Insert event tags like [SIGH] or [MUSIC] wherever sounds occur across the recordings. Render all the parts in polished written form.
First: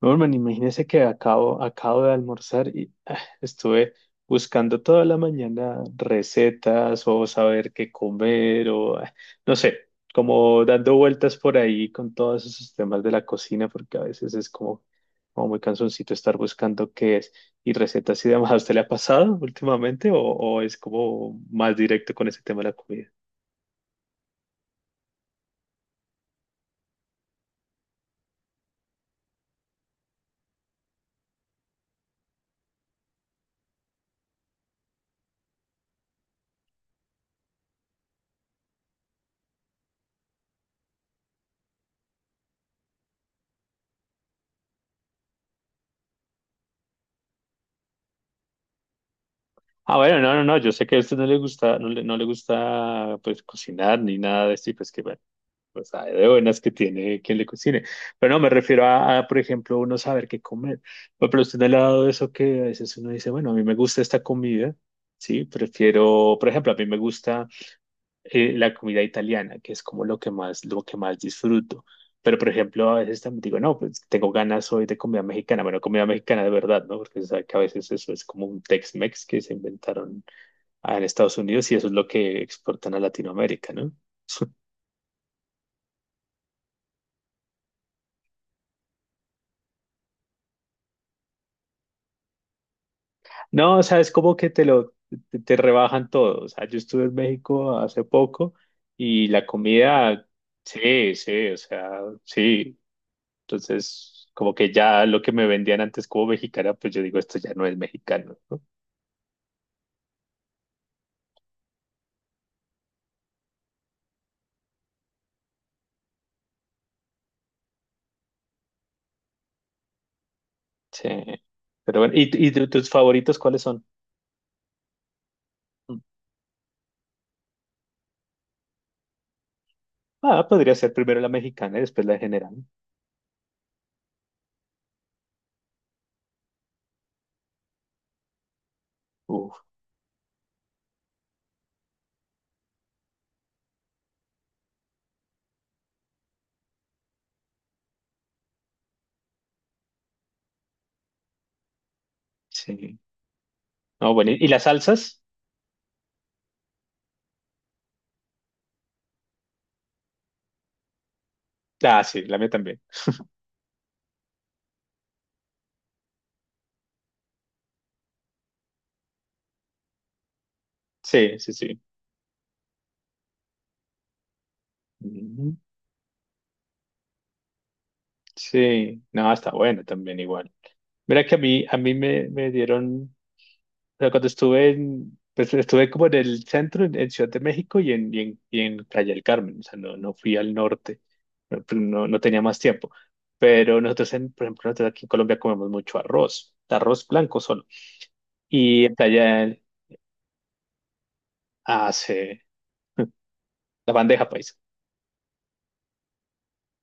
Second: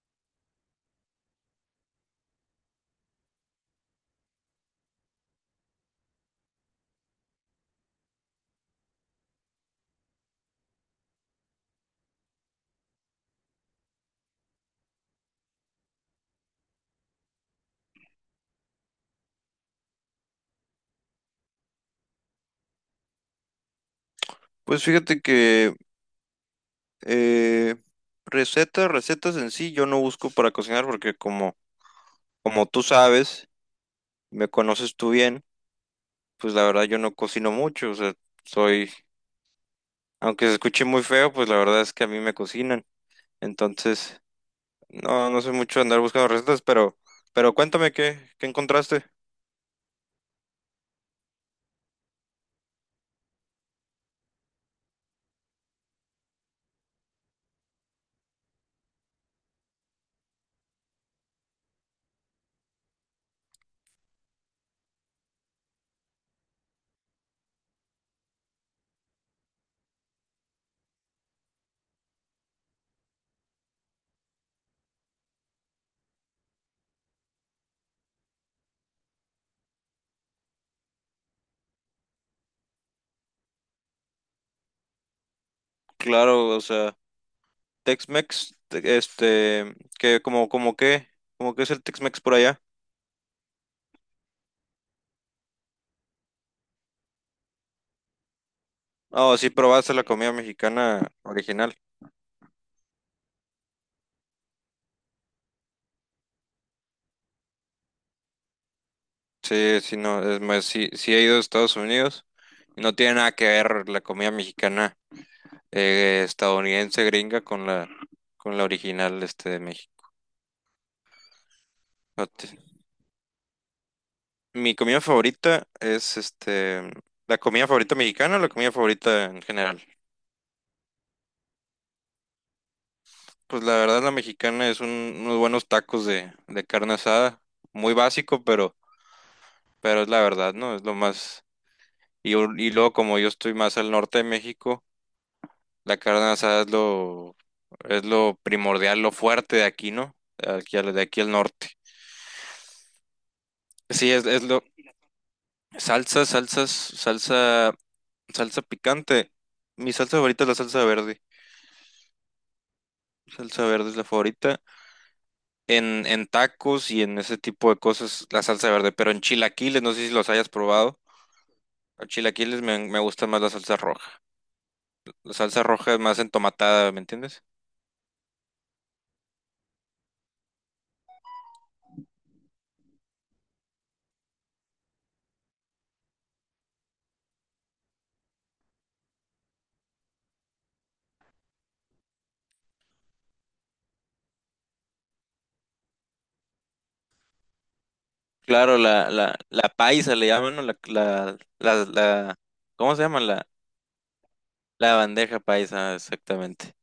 Norman, imagínese que acabo de almorzar y estuve buscando toda la mañana recetas o saber qué comer o no sé, como dando vueltas por ahí con todos esos temas de la cocina porque a veces es como muy cansoncito estar buscando qué es y recetas y demás. ¿A usted le ha pasado últimamente o es como más directo con ese tema de la comida? Pues fíjate que eh, recetas en sí, yo no busco para cocinar porque como, como tú sabes, me conoces tú bien, pues la verdad yo no cocino mucho, o sea, soy, aunque se escuche muy feo, pues la verdad es que a mí me cocinan. Entonces, no, no sé mucho andar buscando recetas, pero cuéntame qué encontraste. Ah, bueno, no, no, no, yo sé que a usted no le gusta, no le gusta pues cocinar ni nada de esto y pues que bueno. Pues hay de buenas que tiene quien le cocine. Pero no, me refiero a, por ejemplo, uno saber qué comer. Bueno, pero usted no le ha dado eso que a veces uno dice, bueno, a mí me gusta esta comida, ¿sí? Prefiero, por ejemplo, a mí me gusta la comida italiana, que es como lo que más disfruto. Pero, por ejemplo, a veces también digo, no, pues tengo ganas hoy de comida mexicana. Bueno, comida mexicana de verdad, ¿no? Porque se sabe que a veces eso es como un Tex-Mex que se inventaron en Estados Unidos y eso es lo que exportan a Latinoamérica, ¿no? [LAUGHS] Claro, o sea, Tex-Mex, este, que como, como qué es el Tex-Mex por allá. No, o sea, es como que te rebajan todo. O sea, yo estuve en México hace poco y Oh, la sí probaste la comida, comida mexicana sí, sí, o original. sea, sí. Entonces, como que ya lo que me vendían antes como mexicana, pues yo digo, esto ya no es mexicano, ¿no? Sí, sí, no, es más, sí, sí he ido a Estados Unidos y no tiene nada que ver la comida mexicana estadounidense gringa con la original este de México. Sí. Pero bueno, No ¿y, y te- tu- tus favoritos cuáles son? Mi comida favorita Mm. es este la comida favorita mexicana o la comida favorita en general. Ah, podría ser primero la mexicana y después la de general. Pues la verdad la mexicana es unos buenos tacos de carne asada, muy básico, Uf, pero es la verdad, ¿no? Es lo más y luego como yo estoy más al norte de México. La carne asada es lo, Es lo primordial, lo fuerte de aquí, ¿no? De aquí de aquí al norte. sí. Sí, No, bueno, ¿y, es y lo. las salsas? Salsa, salsas, salsa, Salsa picante. Mi salsa favorita es la salsa verde. Ah, sí, la mía también. Salsa verde es la favorita. En tacos y en ese tipo de cosas, la salsa verde. Pero en chilaquiles, no sé si los hayas probado. Sí, sí, sí. En chilaquiles me gusta más la salsa roja. La Ujú. salsa roja es más entomatada, ¿me entiendes? Sí, no, está bueno también igual. Mira que a mí me dieron, o sea, cuando estuve como en el centro, en Ciudad de México y en Playa del Carmen, o sea, no, no fui al norte, no, pues, no, no tenía más tiempo. Pero nosotros, por ejemplo, nosotros aquí en Colombia comemos mucho arroz, arroz blanco solo. Claro, Y en la paisa le llaman, ¿no? Hace ¿Cómo se llama? [LAUGHS] la bandeja paisa. La bandeja paisa, exactamente.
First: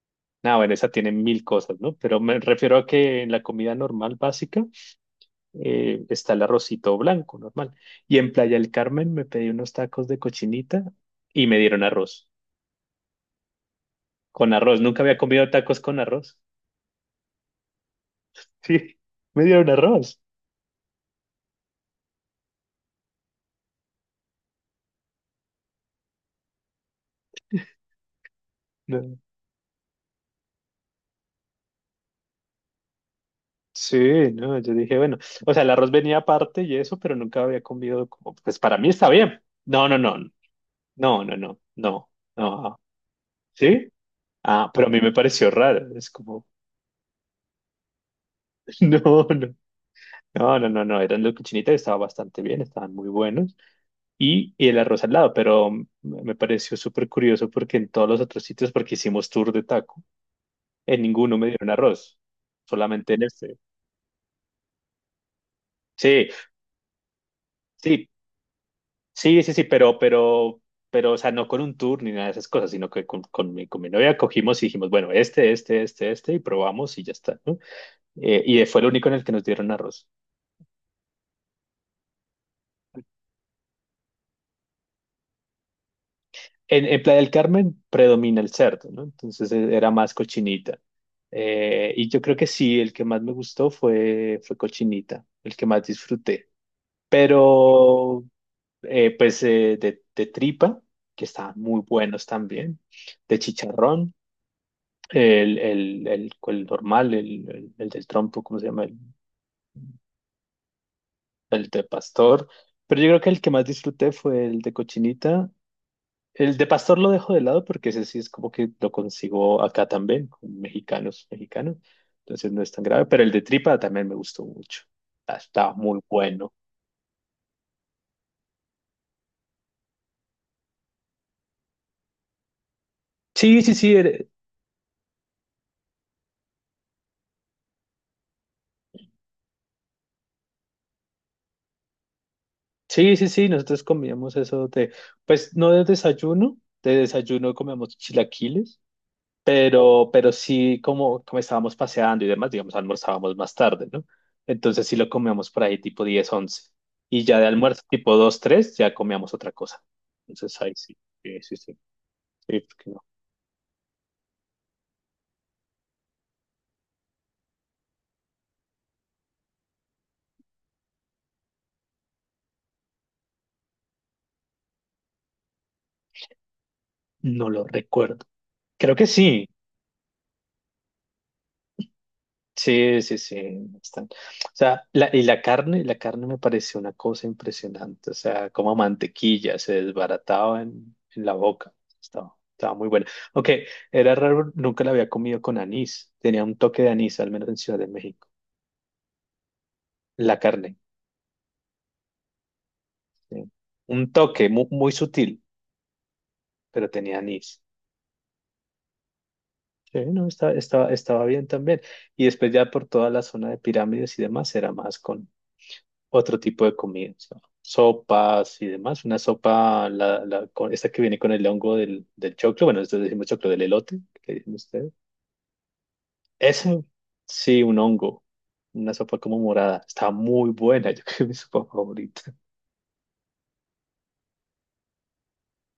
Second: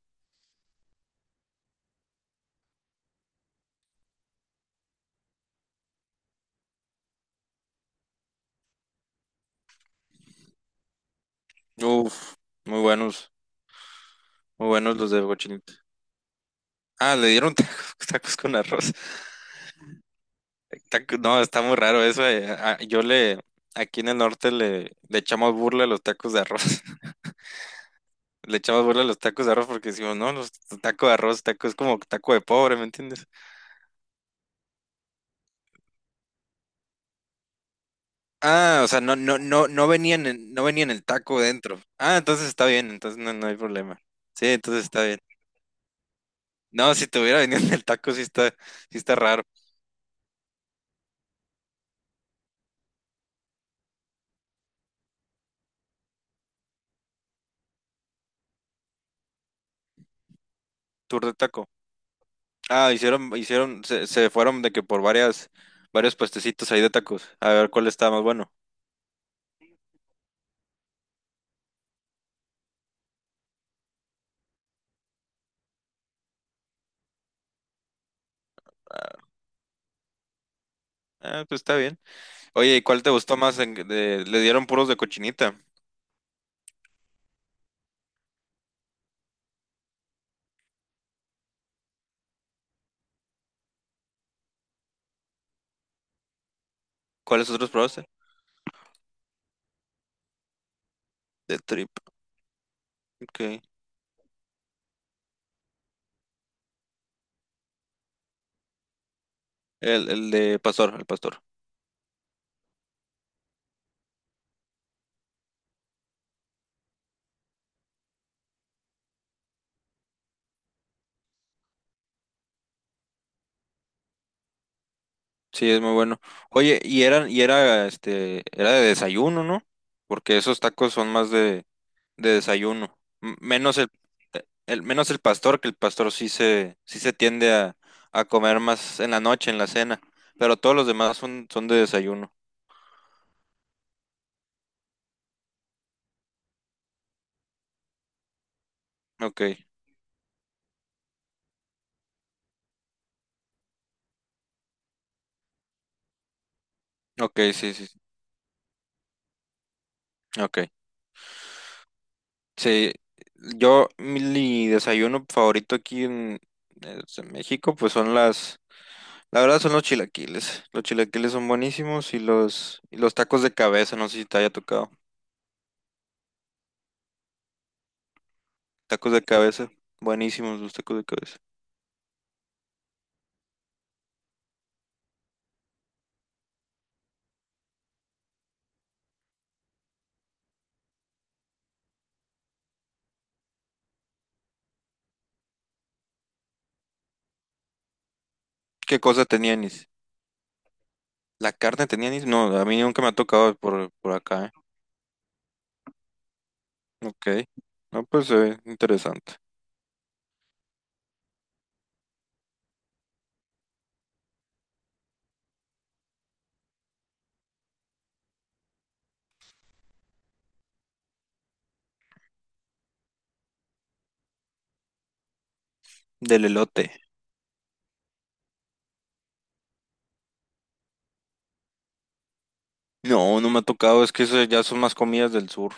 Ah, bueno, esa tiene mil cosas, ¿no? Pero me refiero a que en la comida normal básica está el arrocito blanco, normal. Y en Playa del Carmen me pedí unos tacos de cochinita y me dieron arroz. Uf, muy buenos, Con muy arroz, buenos nunca los había de comido cochinita. tacos con arroz. [LAUGHS] Ah, le dieron tacos, [LAUGHS] tacos con arroz. Sí, me dieron arroz. No, está muy raro eso. Ah, yo aquí en el norte le echamos burla a los tacos de arroz. [LAUGHS] Le echamos burla a No, los tacos de arroz porque decimos, no, los tacos de arroz, tacos es como taco de pobre, ¿me entiendes? sí, no, yo dije, bueno, o sea, el arroz venía aparte y eso, pero nunca había comido como, pues para Ah, mí o sea, está no, no, bien. no, no No, no, no, venían, no venían el no, no, taco no, dentro. no, Ah, entonces está no. bien, entonces no, no hay ¿Sí? problema. Sí, Ah, entonces pero a mí está me bien. pareció raro. Es como, No, si te hubiera venido [LAUGHS] el taco, [LAUGHS] no, sí está raro. no. No, no, no, no, eran los cochinitas, estaban bastante bien, estaban muy buenos. Y el arroz al lado, pero me pareció súper curioso porque en todos los otros sitios, porque hicimos tour de taco, en Tour de ninguno me taco. dieron arroz, Ah, solamente en hicieron, este. Se, se fueron de que varios Sí, puestecitos ahí de tacos, a ver cuál sí, estaba más bueno. sí, sí, sí, pero, o sea, no con un tour ni nada de esas cosas, sino que con mi novia cogimos y dijimos, bueno, este, y probamos y ya está, ¿no? Y fue el único en el que nos dieron arroz. Ah, pues está bien. Oye, ¿y cuál te gustó más? Le dieron puros de cochinita. En Playa del Carmen predomina el cerdo, ¿no? Entonces era más cochinita. Y yo creo que sí, el que más me gustó fue cochinita, el que más disfruté. ¿Cuáles otros probaste? Pero, pues, de tripa, que estaban De muy trip, buenos también, de ok. chicharrón, el normal, el del trompo, ¿cómo se llama? El, El de pastor, el pastor. el de pastor. Pero yo creo que el que más disfruté fue el de cochinita. El de pastor lo dejo de lado porque ese sí es como que lo consigo acá también, con mexicanos, mexicanos. Entonces no es tan grave, pero el de tripa también me gustó mucho. Ah, Sí, estaba es muy muy bueno. bueno. Oye, y era, este, era de desayuno, ¿no? Porque esos tacos son más de desayuno. Sí, sí, Menos sí, menos el pastor, que el pastor sí sí se tiende a comer más en la noche, en la cena. Pero todos los demás son, son de desayuno. sí, sí, sí, nosotros comíamos eso de, pues no de desayuno, de desayuno comíamos chilaquiles. Ok, Pero sí, como estábamos paseando y demás, digamos, almorzábamos más tarde, ¿no? Entonces sí lo comíamos por ahí tipo 10 11. Y ya ok, de sí, almuerzo sí, sí, tipo 2 3 ya comíamos otra cosa. ok. Entonces ahí sí, sí, sí, sí, sí, porque Sí, no, yo, mi desayuno favorito aquí es en México, pues son la verdad son los chilaquiles. Los chilaquiles son buenísimos y y los tacos de cabeza, no sé si te haya tocado. no lo recuerdo. Creo que Tacos de sí, cabeza, buenísimos los tacos de cabeza. sí, sí, sí, bastante. O sea, y la carne me pareció una cosa impresionante. O sea, como mantequilla se desbarataba en la boca. Estaba muy buena. Aunque era raro, nunca la había comido con anís. Tenía un toque de anís, al menos en Ciudad de México. ¿Qué cosa tenían? La carne, La carne tenía anís. No, a mí nunca me ha sí. tocado Un por acá, toque ¿eh? muy, sutil, pero tenía Ok. anís. No, pues se ve interesante. Sí, no, estaba bien también. Y después ya por toda la zona de pirámides y demás, era más otro tipo de comida, o sea, sopas y demás. Una sopa, esta que viene con el hongo del choclo, bueno, nosotros decimos choclo del elote, que le dicen ustedes. Del Eso, elote. sí, un hongo, una sopa como morada. Está muy buena, [LAUGHS] yo creo que es mi sopa favorita. No, no me ha tocado. Es que eso ya son más comidas del sur,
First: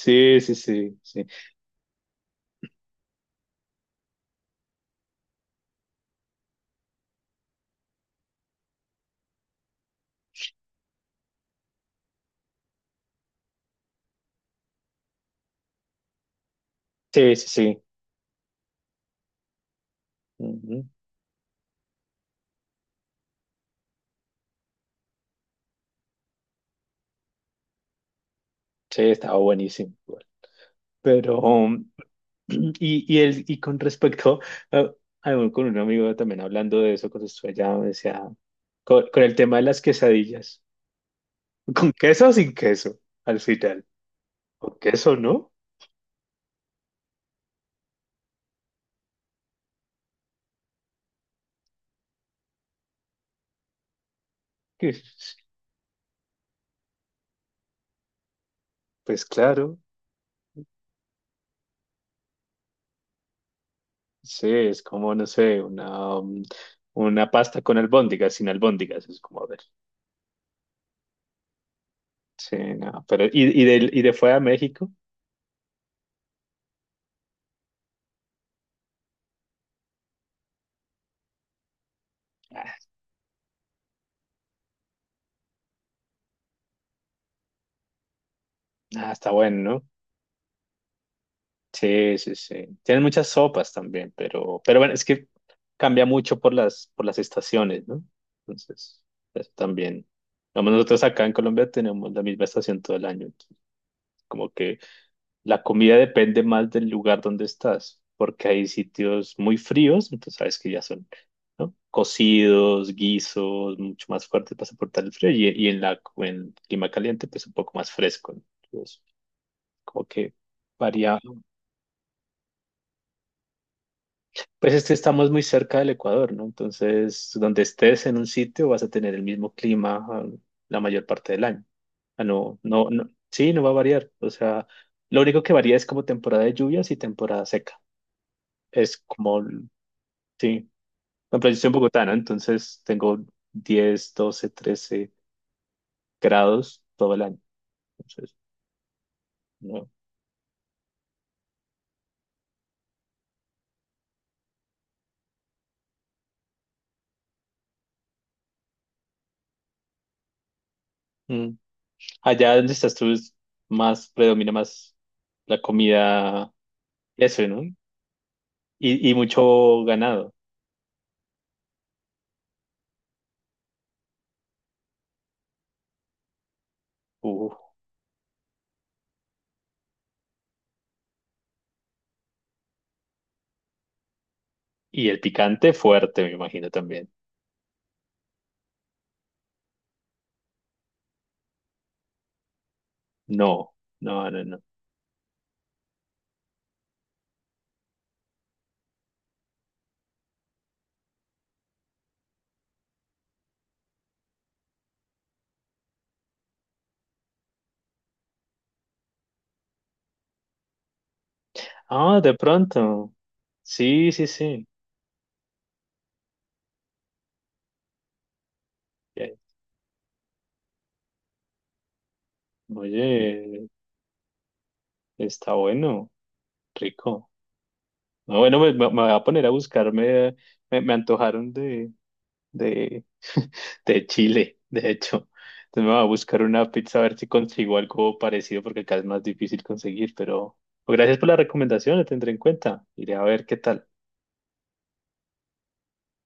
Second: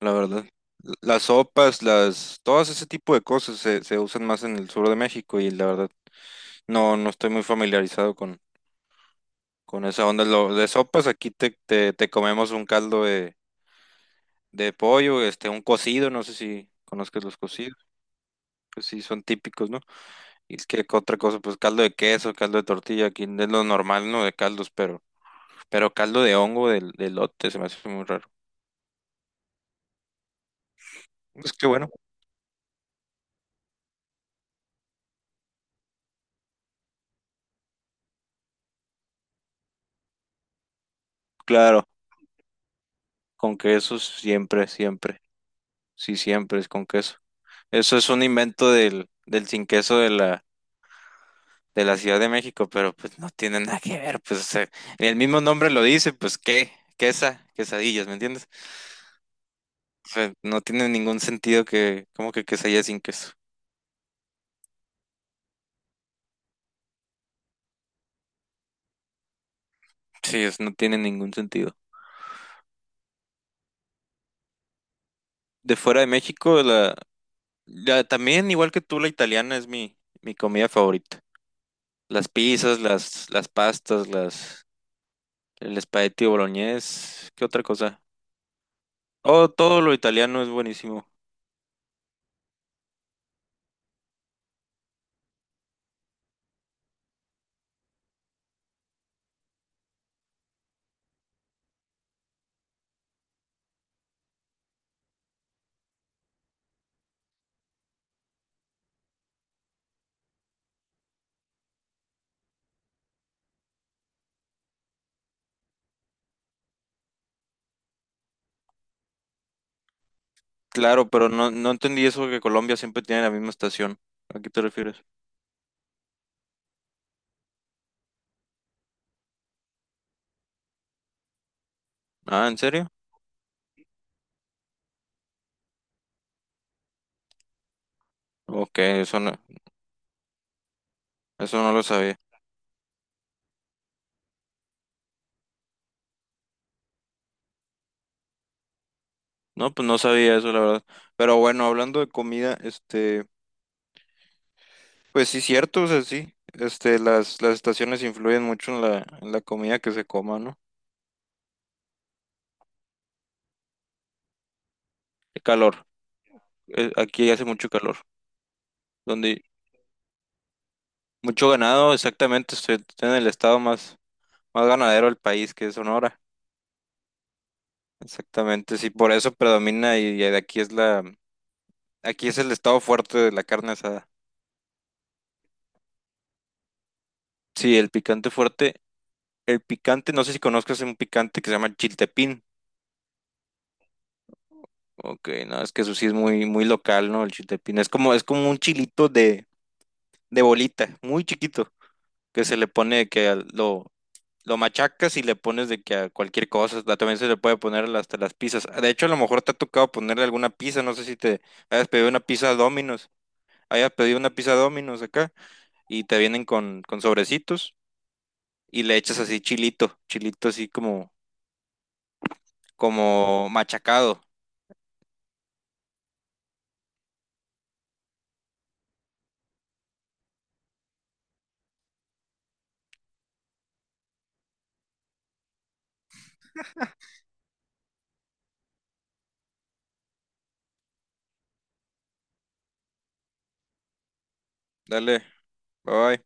la verdad. sí, sí, sí, Las, todas ese tipo de cosas se usan más en el sur de México y la verdad no, no estoy muy familiarizado con esa onda. Lo, de sopas aquí te comemos un caldo de pollo, este, un cocido, no sé si conozcas sí, los sí, sí. cocidos, que sí son típicos, ¿no? Y es Ujú. que otra cosa, pues caldo de queso, caldo de tortilla, aquí es lo normal, ¿no? De caldos, pero caldo de hongo del de elote se me hace muy raro. Sí, estaba buenísimo. Igual. Pero, Es que bueno, [CLEARS THROAT] y con respecto, a- con un amigo también hablando de eso, cuando estuve allá, me decía, con el tema de las quesadillas. claro, ¿Con queso o sin queso? Al con final. queso siempre, ¿Con queso, siempre. no? Sí, siempre es con queso. Eso es un invento del sin queso de la Ciudad de México, pero pues no tiene nada que ver, pues o sea, Que- el mismo nombre lo dice, pues qué, quesa, quesadillas, ¿me entiendes? Pues claro, O sea, no tiene ningún sentido que, como que quesadilla sin queso. sí, es como, no sé, una pasta con albóndigas, sin albóndigas, es como, a ver. Sí, no tiene ningún sentido. Sí, no, pero, ¿y de fuera a México? De fuera de México, la, ya, también, igual que tú, la italiana es mi comida favorita. Ah, Las pastas, las, el espagueti boloñés, ¿qué otra cosa? ah, está Oh, bueno, todo ¿no? lo italiano es buenísimo. Sí, sí, sí. Tienen muchas sopas también, pero bueno, es que cambia mucho por las estaciones, ¿no? Entonces, eso también. Digamos, nosotros acá en Colombia tenemos la misma estación todo el año, entonces, como que la comida depende más del lugar donde estás, porque hay sitios muy fríos, entonces sabes que ya son, ¿no? Cocidos, guisos, mucho más fuertes para soportar el frío, y en clima caliente, pues un poco más fresco, ¿no? Entonces, como que Claro, varía. pero no, no entendí eso que Colombia siempre tiene la misma estación. ¿A qué te Pues es que refieres? estamos muy cerca del Ecuador, ¿no? Entonces, donde estés en un sitio vas a tener el mismo clima, la mayor parte del año. Ah, Ah, ¿en no, no, serio? no, sí, no va a variar. O sea, lo único que varía es como temporada de lluvias y temporada seca, Ok, es como. Sí, no, pero yo eso soy no lo bogotano, sabía. entonces tengo 10, 12, 13 grados todo el año. Entonces, No, pues no. no sabía eso, la verdad. Pero bueno, hablando de comida, este, pues sí, cierto, o sea, sí. Este, las estaciones influyen mucho en en la comida que se coma, ¿no? Mm. Allá donde estás tú es más, predomina más El la calor. comida, Aquí hace eso, ¿no? mucho calor, Y donde mucho ganado. mucho ganado, exactamente, estoy en el estado más, más ganadero del país, que es Sonora. Uf. Exactamente, sí, por eso predomina y aquí es aquí es el estado fuerte de la carne asada. Y el picante fuerte, me imagino también. Sí, el picante fuerte, el picante, no sé si conozcas un picante que se llama chiltepín. No, no, no, no. Ok, no, es que eso sí es muy, muy local, ¿no? El chiltepín es como un chilito de bolita, muy chiquito, que se le pone que lo machacas y le pones de que a cualquier cosa, también se le puede poner hasta las pizzas. De hecho, a lo mejor te ha tocado ponerle alguna pizza, no sé si te hayas pedido una Ah, de pizza Domino's, pronto. hayas Sí, pedido sí, una pizza sí. Domino's acá y te vienen con sobrecitos y le echas Ya. así chilito, chilito así como, como Oye, machacado. está bueno, rico. No, bueno, me voy a poner a buscarme. Me antojaron de, de Chile, de hecho. Entonces me voy a buscar una pizza a ver si consigo algo parecido porque acá es más difícil conseguir, pero gracias por la recomendación, la tendré en cuenta. Iré a ver qué tal. Dale, bye.